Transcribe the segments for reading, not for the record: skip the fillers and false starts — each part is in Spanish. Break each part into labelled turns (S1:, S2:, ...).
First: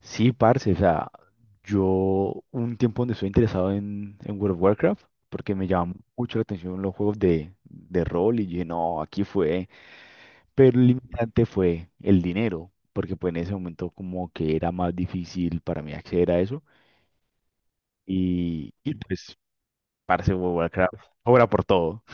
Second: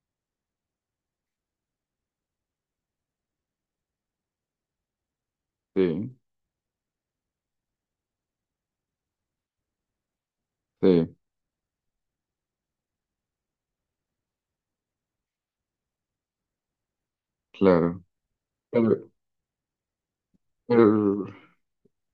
S1: Sí, parce, o sea, yo un tiempo donde estoy interesado en World of Warcraft, porque me llama
S2: Sí,
S1: mucho la atención los juegos de rol, y dije, no, aquí fue, pero el
S2: sí,
S1: limitante fue el dinero, porque pues en ese momento como que era más difícil para mí acceder a eso,
S2: claro.
S1: y
S2: Pero,
S1: pues, parce, World of Warcraft,
S2: pero-
S1: obra por todo.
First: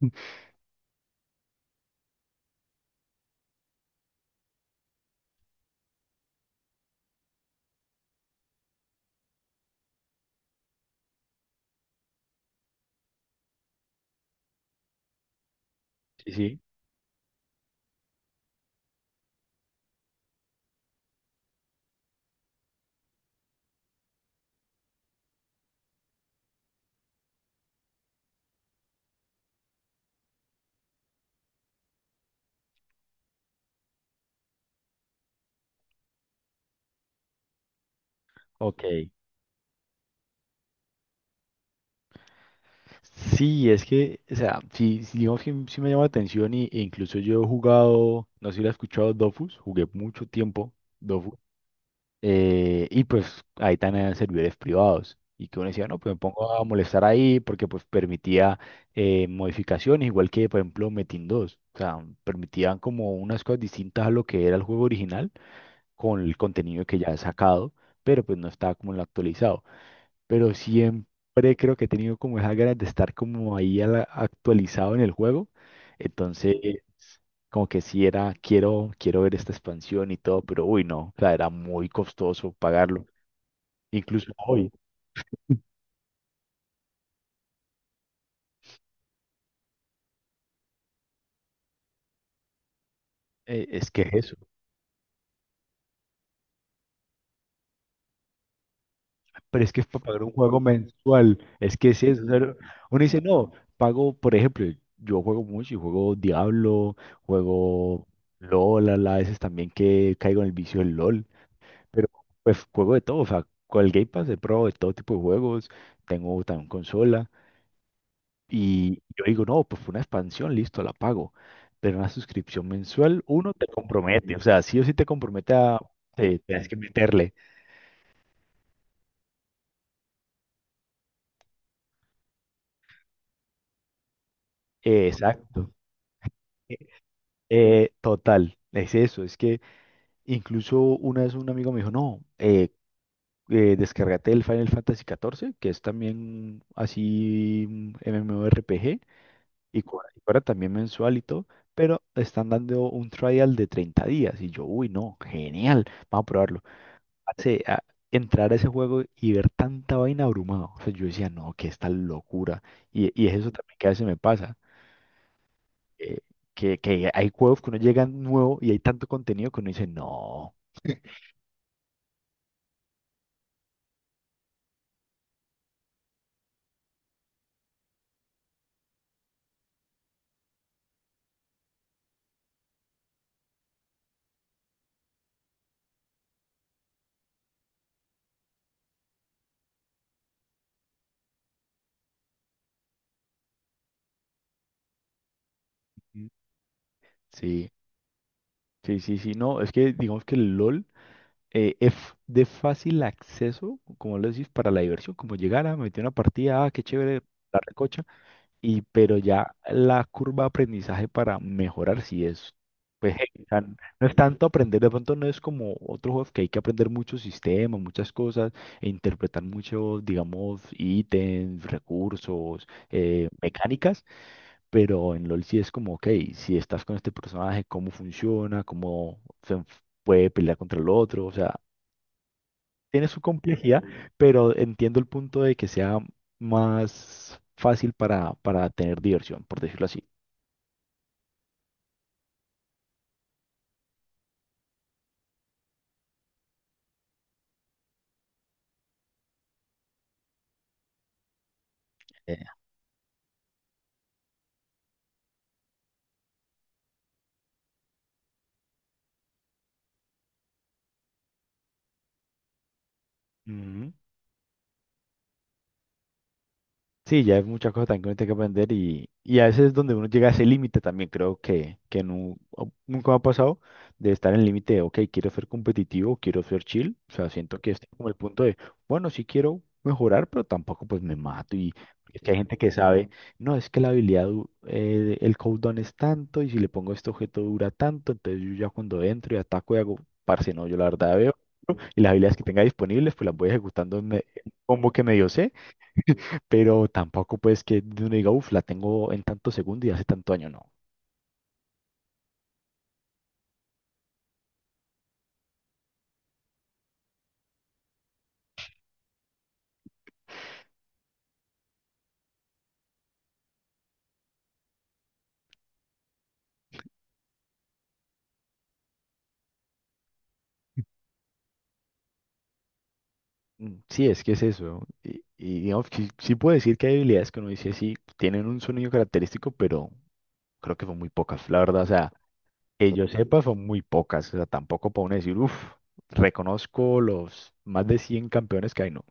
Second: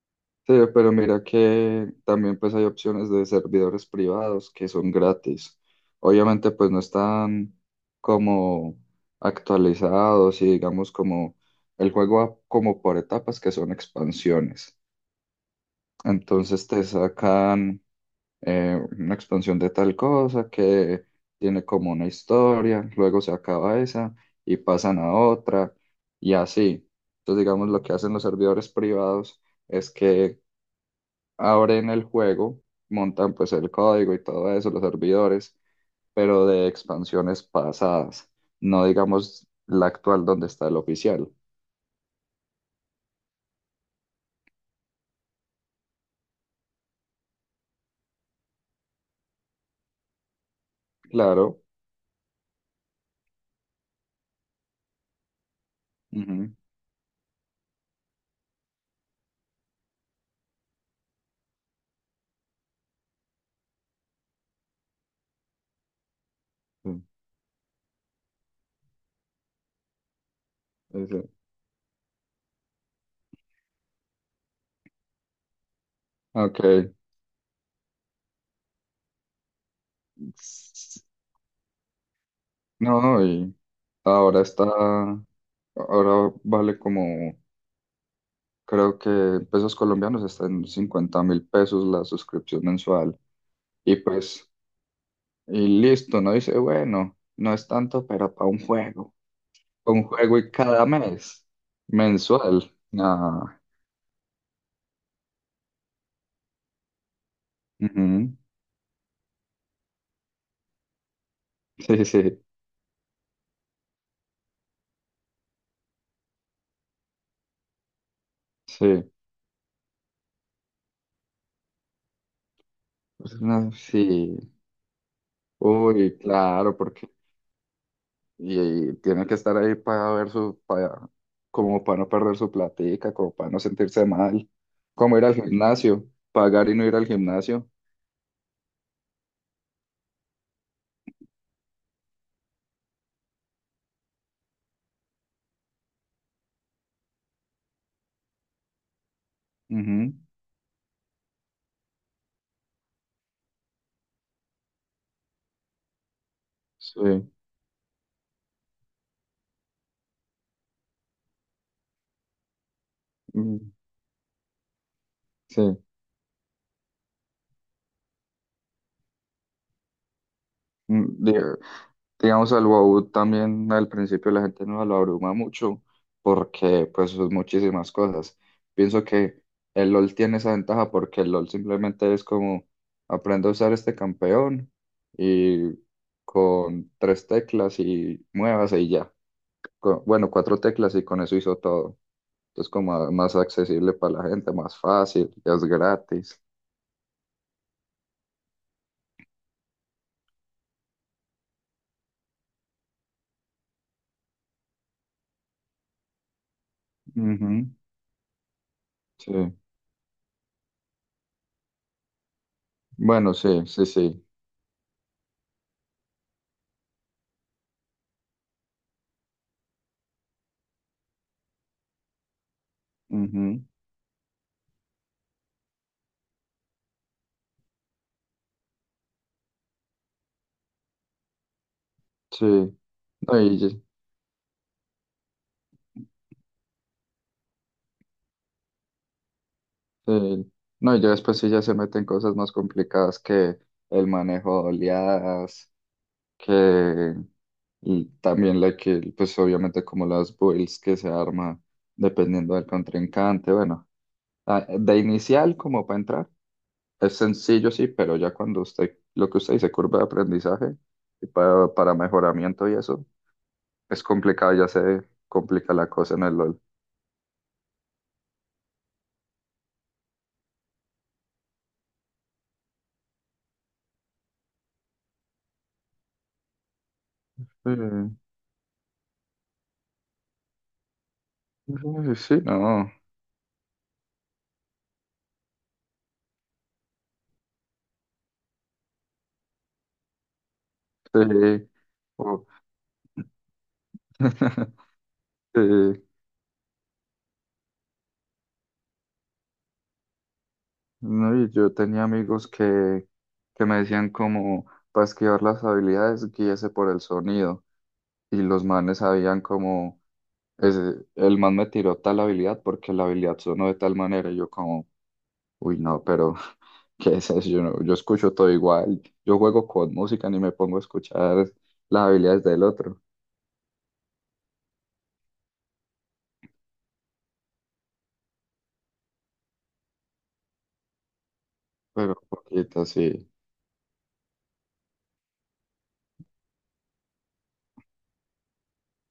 S2: sí, pero mira que también pues hay opciones de servidores privados que son gratis. Obviamente pues no están como actualizados y digamos como el juego va como por etapas que son expansiones.
S1: Sí, sí,
S2: Entonces te sacan una expansión de tal cosa que tiene como una historia, luego se acaba esa y pasan a otra y así. Entonces, digamos, lo que hacen los servidores privados es que abren el juego, montan pues el código y todo eso, los servidores, pero de expansiones pasadas,
S1: ok.
S2: no digamos la actual donde está el oficial.
S1: Sí, es que, o sea, sí, sí, digamos que sí me llama la atención y, e incluso yo he jugado, no sé si lo has escuchado, Dofus, jugué mucho tiempo Dofus,
S2: Claro.
S1: y pues ahí también eran servidores privados, y que uno decía, no, pues me
S2: Ujú,
S1: pongo a molestar ahí porque pues permitía modificaciones, igual que por ejemplo Metin 2, o sea, permitían como unas cosas distintas a lo que era el juego original con el contenido que
S2: sí,
S1: ya he sacado, pero pues no estaba como en lo actualizado, pero
S2: ese,
S1: siempre creo que he tenido como esa ganas de estar como ahí a actualizado en el juego. Entonces,
S2: ok.
S1: como que sí era, quiero, quiero ver esta expansión y todo, pero uy, no,
S2: S-
S1: o sea, era muy costoso pagarlo.
S2: No, y
S1: Incluso
S2: ahora está.
S1: hoy,
S2: Ahora vale como, creo que en pesos colombianos está en 50.000 pesos la suscripción mensual.
S1: es
S2: Y
S1: que es eso.
S2: pues, y listo, no dice, bueno, no es tanto, pero para un juego.
S1: Pero es que es para
S2: Un
S1: pagar un
S2: juego y
S1: juego
S2: cada
S1: mensual,
S2: mes,
S1: es que sí, es eso. O sea,
S2: mensual.
S1: uno dice, no,
S2: Ah,
S1: pago, por ejemplo, yo juego mucho y juego Diablo, juego
S2: ujú.
S1: LOL, a a veces también que caigo en el vicio del LOL.
S2: Sí,
S1: Pero
S2: sí,
S1: pues juego de todo, o sea, con el Game Pass de Pro de todo tipo de juegos, tengo también consola y
S2: sí.
S1: yo digo, no, pues fue una expansión, listo, la pago. Pero una suscripción mensual, uno te compromete, o
S2: Sí.
S1: sea, sí o sí te compromete a,
S2: Uy,
S1: tienes que
S2: claro, porque
S1: meterle.
S2: y tiene que estar ahí para ver su, para, como para no perder su platica, como para no sentirse mal, como ir al
S1: Exacto.
S2: gimnasio, pagar y no
S1: Eh,
S2: ir al gimnasio.
S1: total, es eso, es que incluso una vez un amigo me dijo, no, descárgate el Final Fantasy XIV, que es también así MMORPG
S2: Ujú,
S1: y cobra también mensual y todo, pero están dando un trial de 30 días. Y yo, uy, no, genial, vamos a probarlo.
S2: sí,
S1: Hace, a- entrar a ese juego y ver tanta vaina abrumado. O sea, yo decía, no, que esta locura. Y es eso
S2: mm,
S1: también que a veces me pasa.
S2: sí.
S1: eh, que hay juegos que uno llega nuevo y hay tanto contenido que uno dice, no.
S2: Mm, diga- Digamos, al WoW también al principio la gente no lo abruma mucho porque pues son muchísimas cosas. Pienso que el LoL tiene esa ventaja porque el LoL simplemente es como aprendo a usar este campeón y con tres teclas y muevas y ya. Bueno, cuatro teclas y con eso hizo todo. Entonces más accesible para la gente, más fácil, ya es
S1: Mm.
S2: gratis.
S1: Sí, sí, sí, sí, no. Es que digamos que el LOL es de fácil acceso, como lo decís, para la diversión. Como llegar a meter una partida, ah, qué chévere, la
S2: Ujú,
S1: recocha. Y pero
S2: sí.
S1: ya la curva de aprendizaje para mejorar sí es, pues,
S2: Bueno,
S1: heavy, o sea,
S2: sí, sí,
S1: no es
S2: sí.
S1: tanto aprender, de pronto no es como otro juego que hay que aprender muchos sistemas, muchas cosas, e interpretar muchos, digamos, ítems, recursos,
S2: Ujú,
S1: mecánicas, pero en LOL sí es como, ok, si estás con este personaje, cómo funciona, cómo se puede pelear contra el otro, o sea,
S2: sí.
S1: tiene su
S2: No, y-
S1: complejidad, pero entiendo el punto de que sea más fácil para tener diversión, por decirlo así.
S2: Sí. No, y ya después sí ya se meten cosas más complicadas que el manejo de oleadas, que y también la que, pues obviamente como las builds que se arma
S1: Eh,
S2: dependiendo del contrincante. Bueno, ah, de inicial como para entrar, es sencillo sí, pero ya cuando usted, lo que usted dice, curva de aprendizaje y para mejoramiento y eso,
S1: Ujú.
S2: es complicado, ya se complica la cosa en el LOL.
S1: Sí, ya hay muchas cosas también que uno tiene que aprender y a veces es donde uno llega a ese límite también, creo que nunca me ha pasado de estar en el límite de, ok, quiero ser competitivo, quiero ser chill, o sea, siento que este es como el
S2: Sí,
S1: punto de, bueno, sí quiero mejorar, pero tampoco pues me mato y
S2: sí,
S1: es que hay
S2: sí,
S1: gente que
S2: no,
S1: sabe, no, es que la habilidad, el cooldown es tanto y si le pongo este objeto dura tanto, entonces yo ya cuando entro y ataco y hago, parce, no, yo la verdad veo
S2: sí.
S1: y las habilidades que
S2: o-
S1: tenga disponibles pues las voy ejecutando en en combo que me dio,
S2: Sí.
S1: pero tampoco pues que uno diga, uff, la tengo en tanto segundo y hace tanto año, no.
S2: No. Yo tenía amigos que me decían como, para esquivar las habilidades, guíese por el sonido. Y los manes sabían como, ese, el man me tiró tal habilidad porque la habilidad sonó de tal manera. Y yo como, uy, no, pero ¿qué es eso? Yo, no- Yo escucho todo igual. Yo juego con música, ni me pongo a escuchar las habilidades del otro.
S1: Mm, sí, es que es eso. Y digamos, que sí, sí puedo decir que hay habilidades que uno dice, sí, tienen un sonido característico, pero creo que son muy pocas, la verdad. O sea,
S2: Pero poquito,
S1: que yo
S2: sí.
S1: sepa, son muy pocas. O sea, tampoco puedo decir, uff, reconozco los más de 100 campeones que hay, no.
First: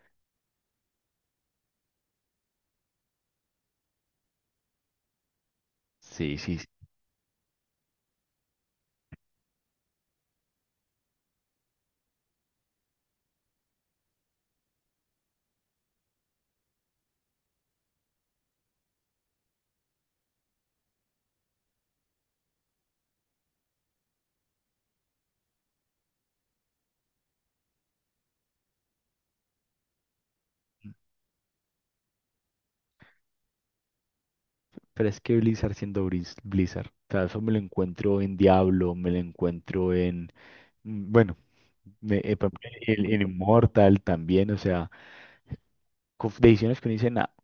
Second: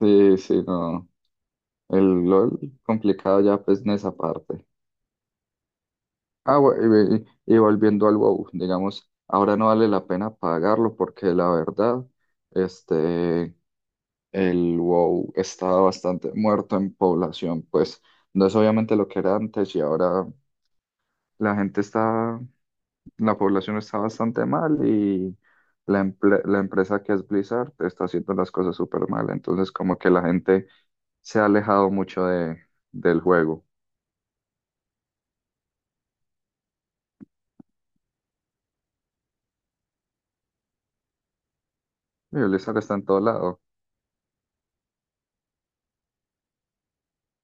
S2: Sí, sí, no. El LOL complicado ya pues en esa parte.
S1: Sí, sí,
S2: Ah,
S1: sí.
S2: bu- y, ve- y volviendo al WoW, digamos, ahora no vale la pena pagarlo porque la verdad, este, el WoW está bastante muerto en población, pues no es obviamente lo que era antes y ahora la gente está, la población está bastante mal y la empresa que es Blizzard está haciendo las cosas súper mal, entonces como que la gente se ha alejado mucho de, del juego.
S1: Pero es que Blizzard siendo Blizzard, o sea, eso me lo encuentro en Diablo, me lo encuentro en, mm, bueno,
S2: Y
S1: por ejemplo,
S2: Blizzard está en todo
S1: en
S2: lado.
S1: Immortal también, o sea, con decisiones que no dicen nada,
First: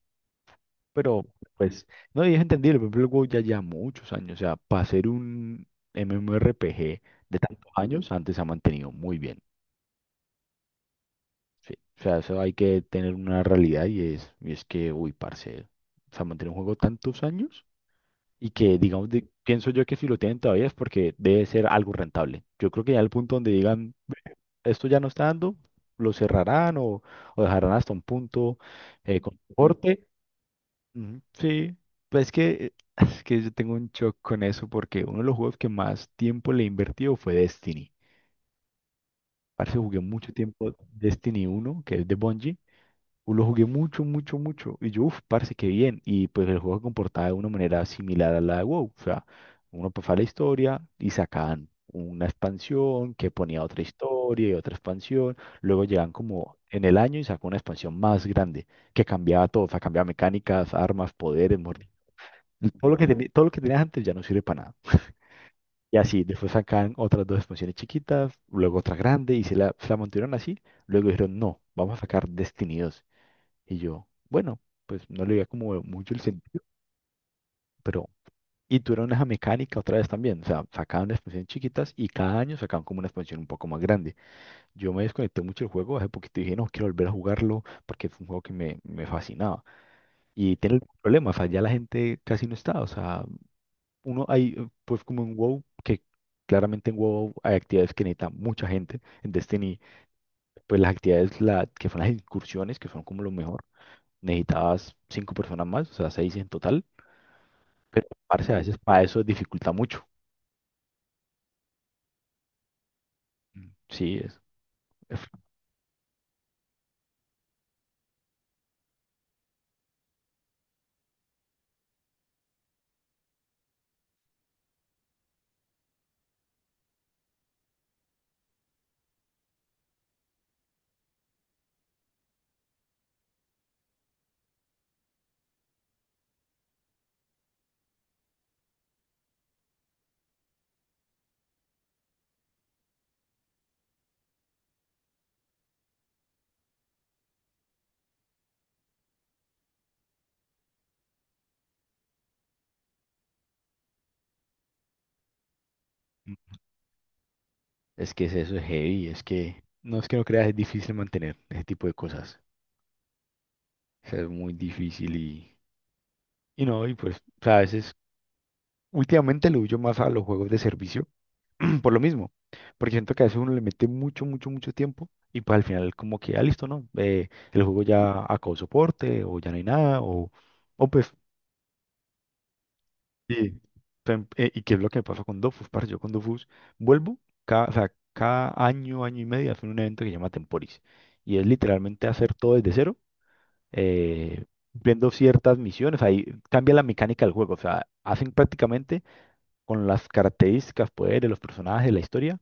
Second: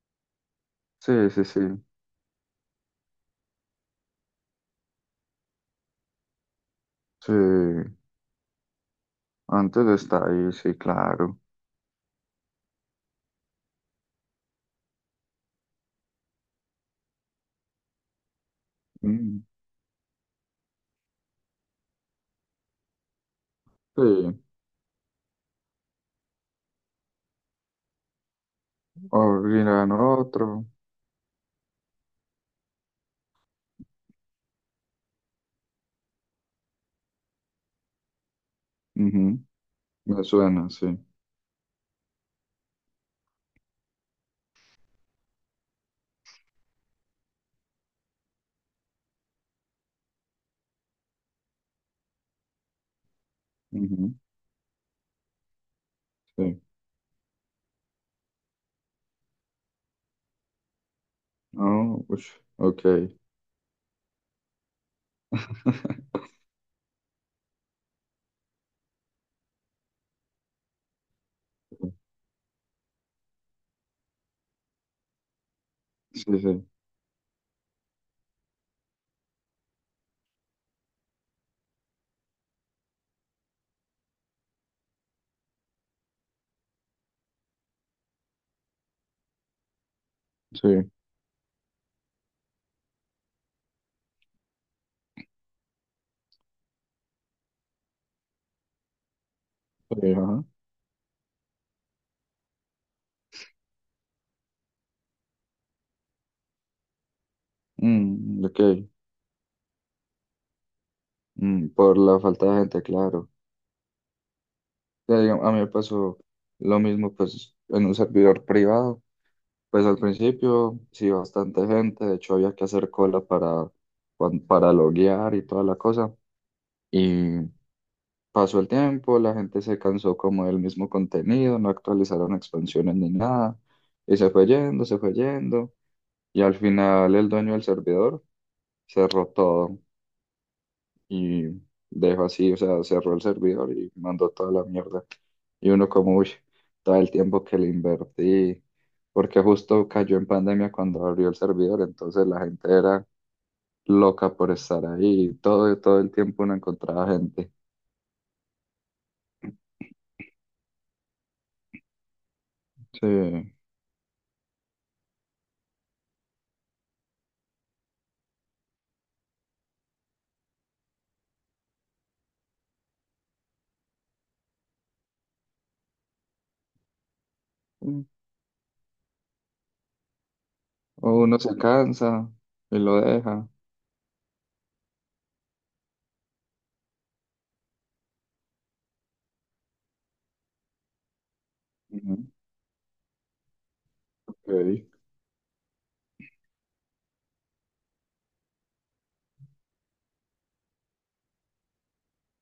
S1: pero
S2: Sí, sí, sí,
S1: pues, no, y es entendible, por ejemplo, el WoW ya lleva muchos años, o sea, para ser un MMORPG de tantos
S2: sí.
S1: años, antes se ha mantenido muy bien,
S2: Antes está ahí, sí, claro.
S1: sí, o sea, eso hay que tener una realidad y es que, uy, parce, se ha mantenido un juego tantos años y que, digamos,
S2: Mm,
S1: pienso yo que si lo tienen todavía es porque debe ser algo rentable. Yo creo que ya el punto donde digan,
S2: sí,
S1: esto ya no está dando, lo cerrarán o dejarán hasta un punto con
S2: abrirán
S1: corte.
S2: otro.
S1: Ujú, sí, pues es que yo tengo un shock con eso porque uno de los juegos que más tiempo le he invertido fue Destiny.
S2: Ujú,
S1: Parece que jugué
S2: me
S1: mucho
S2: suena,
S1: tiempo
S2: sí.
S1: Destiny uno que es de Bungie. Lo jugué mucho, mucho, mucho. Y yo, uff, parce, qué bien. Y pues el juego se comportaba de una manera similar a la de WoW. O sea, uno pasaba la historia y sacaban una expansión que ponía otra
S2: Ujú,
S1: historia y otra expansión. Luego llegaban como
S2: sí.
S1: en el año y sacó una expansión más grande que cambiaba todo. O sea, cambiaba mecánicas, armas, poderes, mejor dicho.
S2: Oh, ush, ok.
S1: Todo lo que todo lo que tenías antes ya no sirve para nada. Y así, después sacaban otras dos expansiones chiquitas, luego otra grande y se la mantuvieron así. Luego dijeron, no, vamos a sacar Destiny y yo, bueno, pues no le veía como mucho el
S2: Sí,
S1: sentido,
S2: sí,
S1: pero... Y tuvieron esa mecánica otra vez también, o sea, sacaban expansiones chiquitas y cada año sacaban como una expansión un poco más grande. Yo me desconecté mucho del juego, hace poquito y dije, no, quiero volver a jugarlo porque fue un juego que me fascinaba. Y
S2: sí,
S1: tiene el problema, o sea, ya la gente casi no está, o sea, uno hay, pues como en WoW, que claramente en WoW hay actividades que necesita mucha gente, en Destiny,
S2: sí, ajá.
S1: pues las actividades que son las incursiones, que son como lo mejor, necesitabas 5 personas más, o sea, 6 en total. Pero,
S2: Mm,
S1: parce, a
S2: ok.
S1: veces para eso dificulta mucho.
S2: Mm, por la falta de gente, claro.
S1: Mm, sí, es,
S2: Ya, digamos, a mí me pasó lo mismo, pues, en un servidor privado. Pues al principio, sí, bastante gente. De hecho, había que hacer cola para, para loguear y toda la cosa. Y pasó el tiempo, la gente se cansó como del mismo contenido, no actualizaron expansiones ni nada, y se fue yendo, y al final el dueño del servidor cerró todo y dejó así, o sea, cerró el servidor y mandó toda la mierda. Y uno como, uy, todo el tiempo que le invertí, porque justo cayó en pandemia cuando abrió el servidor, entonces la gente era loca por estar ahí, todo, todo el tiempo
S1: mm,
S2: uno encontraba gente.
S1: es que es eso, es heavy, es que no creas, es difícil mantener ese tipo de cosas.
S2: Sí.
S1: O sea, es muy difícil y no, y pues, o sea, a veces, últimamente lo huyo más a los juegos de servicio, por lo mismo, porque siento que a veces uno le mete mucho, mucho, mucho tiempo y pues al final como que, ah, listo, ¿no? El juego ya acabó soporte o ya no hay nada o, o
S2: O
S1: pues
S2: uno se cansa y lo deja.
S1: sí, y qué es lo que me pasó con Dofus, parce. Yo con Dofus vuelvo cada, o sea, cada año, año y medio, hacen un evento que se llama Temporis. Y es literalmente
S2: Ujú.
S1: hacer todo desde cero, eh,
S2: Ok,
S1: viendo ciertas misiones. Ahí cambia la mecánica del juego. O sea, hacen prácticamente con las características, poderes, los personajes, la historia,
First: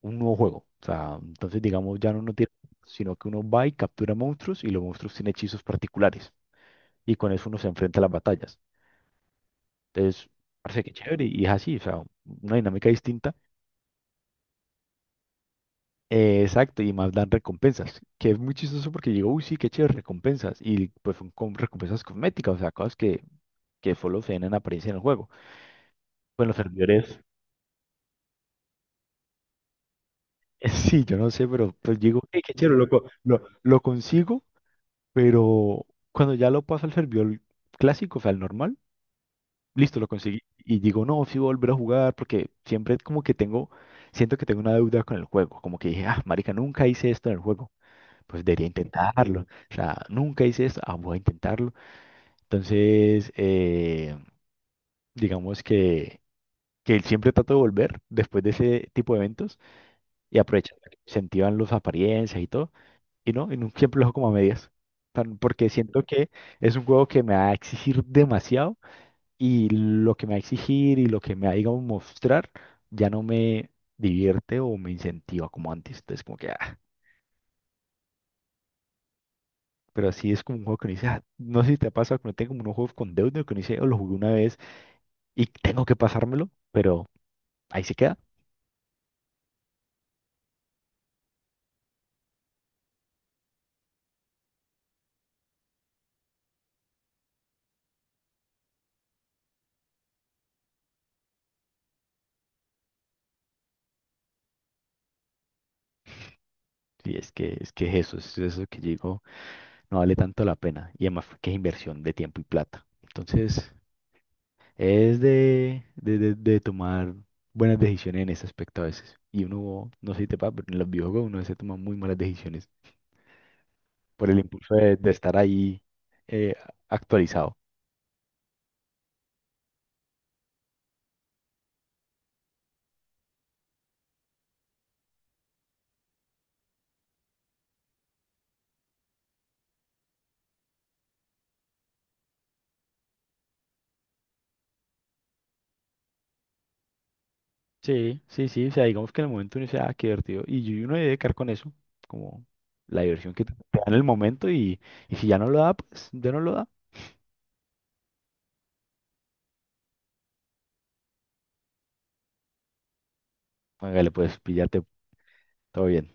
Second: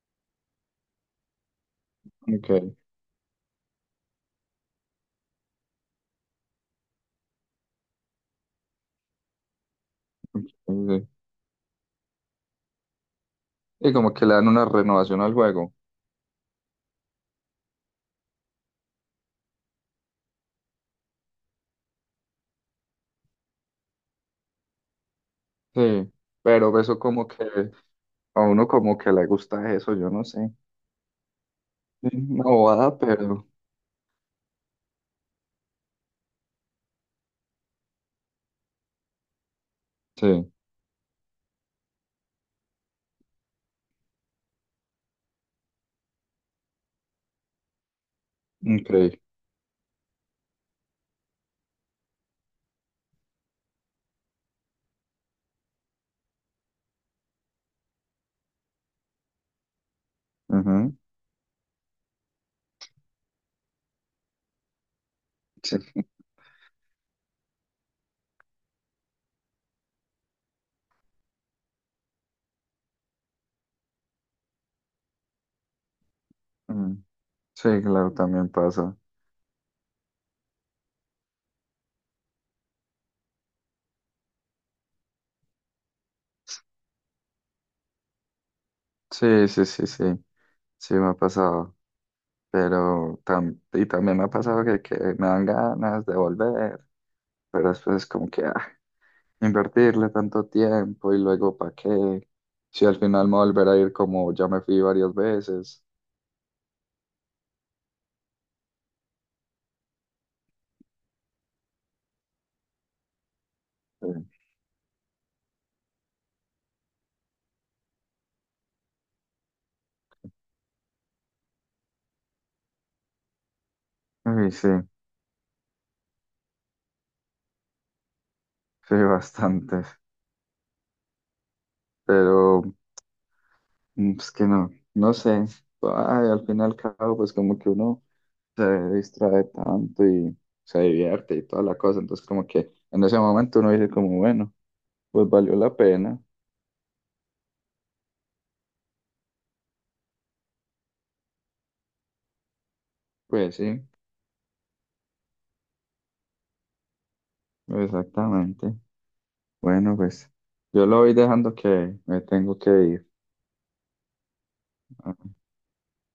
S1: un nuevo juego. O sea, entonces, digamos, ya no uno tiene,
S2: ok,
S1: sino que uno va y captura monstruos y los monstruos tienen hechizos particulares. Y con eso uno se enfrenta a las batallas. Entonces,
S2: sí,
S1: parece que
S2: sí.
S1: chévere y es así, o sea, una dinámica distinta.
S2: Y como que le dan una renovación al juego.
S1: Exacto, y más dan recompensas, que es muy chistoso porque digo uy, sí, qué chévere, recompensas. Y pues son con recompensas cosméticas, o sea, cosas que solo se ven en apariencia en el juego.
S2: Sí,
S1: Pues los
S2: pero eso
S1: servidores,
S2: como que a uno como que le gusta eso, yo no sé.
S1: sí, yo no sé, pero pues
S2: Sí,
S1: digo, "Ey,
S2: una
S1: qué chévere,
S2: bobada,
S1: loco,
S2: pero
S1: lo consigo, pero cuando ya lo paso al servidor clásico, o sea, al normal, listo, lo conseguí.
S2: sí,
S1: Y digo, no, sí, voy a volver a jugar porque siempre como que tengo, siento que tengo una deuda con el juego, como que dije, ah, marica, nunca hice esto en el juego, pues debería
S2: increíble.
S1: intentarlo. O sea, nunca hice esto, ah, voy a intentarlo. Entonces, digamos que siempre trato de volver después de ese tipo de eventos y aprovechar,
S2: Ujú,
S1: que incentivan las apariencias y todo, y no siempre lo dejo como a medias. Porque
S2: sí,
S1: siento que es un juego que me va a exigir demasiado y lo que me va a exigir y lo que me va a, digamos, mostrar ya no me divierte o me incentiva como antes. Entonces, como que, ah,
S2: mm, sí, claro, también pasa.
S1: pero sí es como un juego que uno dice, "Ah", no sé si te ha pasado que no tengo como unos juegos con deuda, que uno dice, oh, lo jugué una vez y tengo que pasármelo, pero ahí se queda.
S2: Sí, sí, sí, sí, sí me ha pasado. Pero también me ha pasado que me dan ganas de volver, pero después es como que, ah, invertirle tanto tiempo y luego para qué, si al final me volverá a ir como ya me fui varias veces.
S1: Sí, es que, es que es eso que yo digo, no vale tanto la pena. Y además que es inversión de tiempo y plata. Entonces,
S2: Sí,
S1: es de tomar buenas decisiones en ese aspecto a veces. Y uno, no sé si te pasa, pero en los videojuegos uno se toma muy malas decisiones por el
S2: uy, sí,
S1: impulso de estar ahí eh, actualizado.
S2: sí, bastante, pero mm, es que no, no sé, ay, al final y al cabo, pues como que uno se distrae tanto y se divierte y toda la cosa, entonces como que en ese momento uno dice como, bueno, pues valió la pena,
S1: Sí, sí, sí, o sea, digamos que en el momento uno dice, ah, qué divertido, y uno debe quedar con eso, como la diversión que te
S2: pues
S1: te
S2: sí,
S1: da en el momento, y si ya no lo da, pues ya no lo da,
S2: exactamente, bueno, pues yo lo voy dejando que me tengo que ir.
S1: hágale, pues, píllate, todo bien.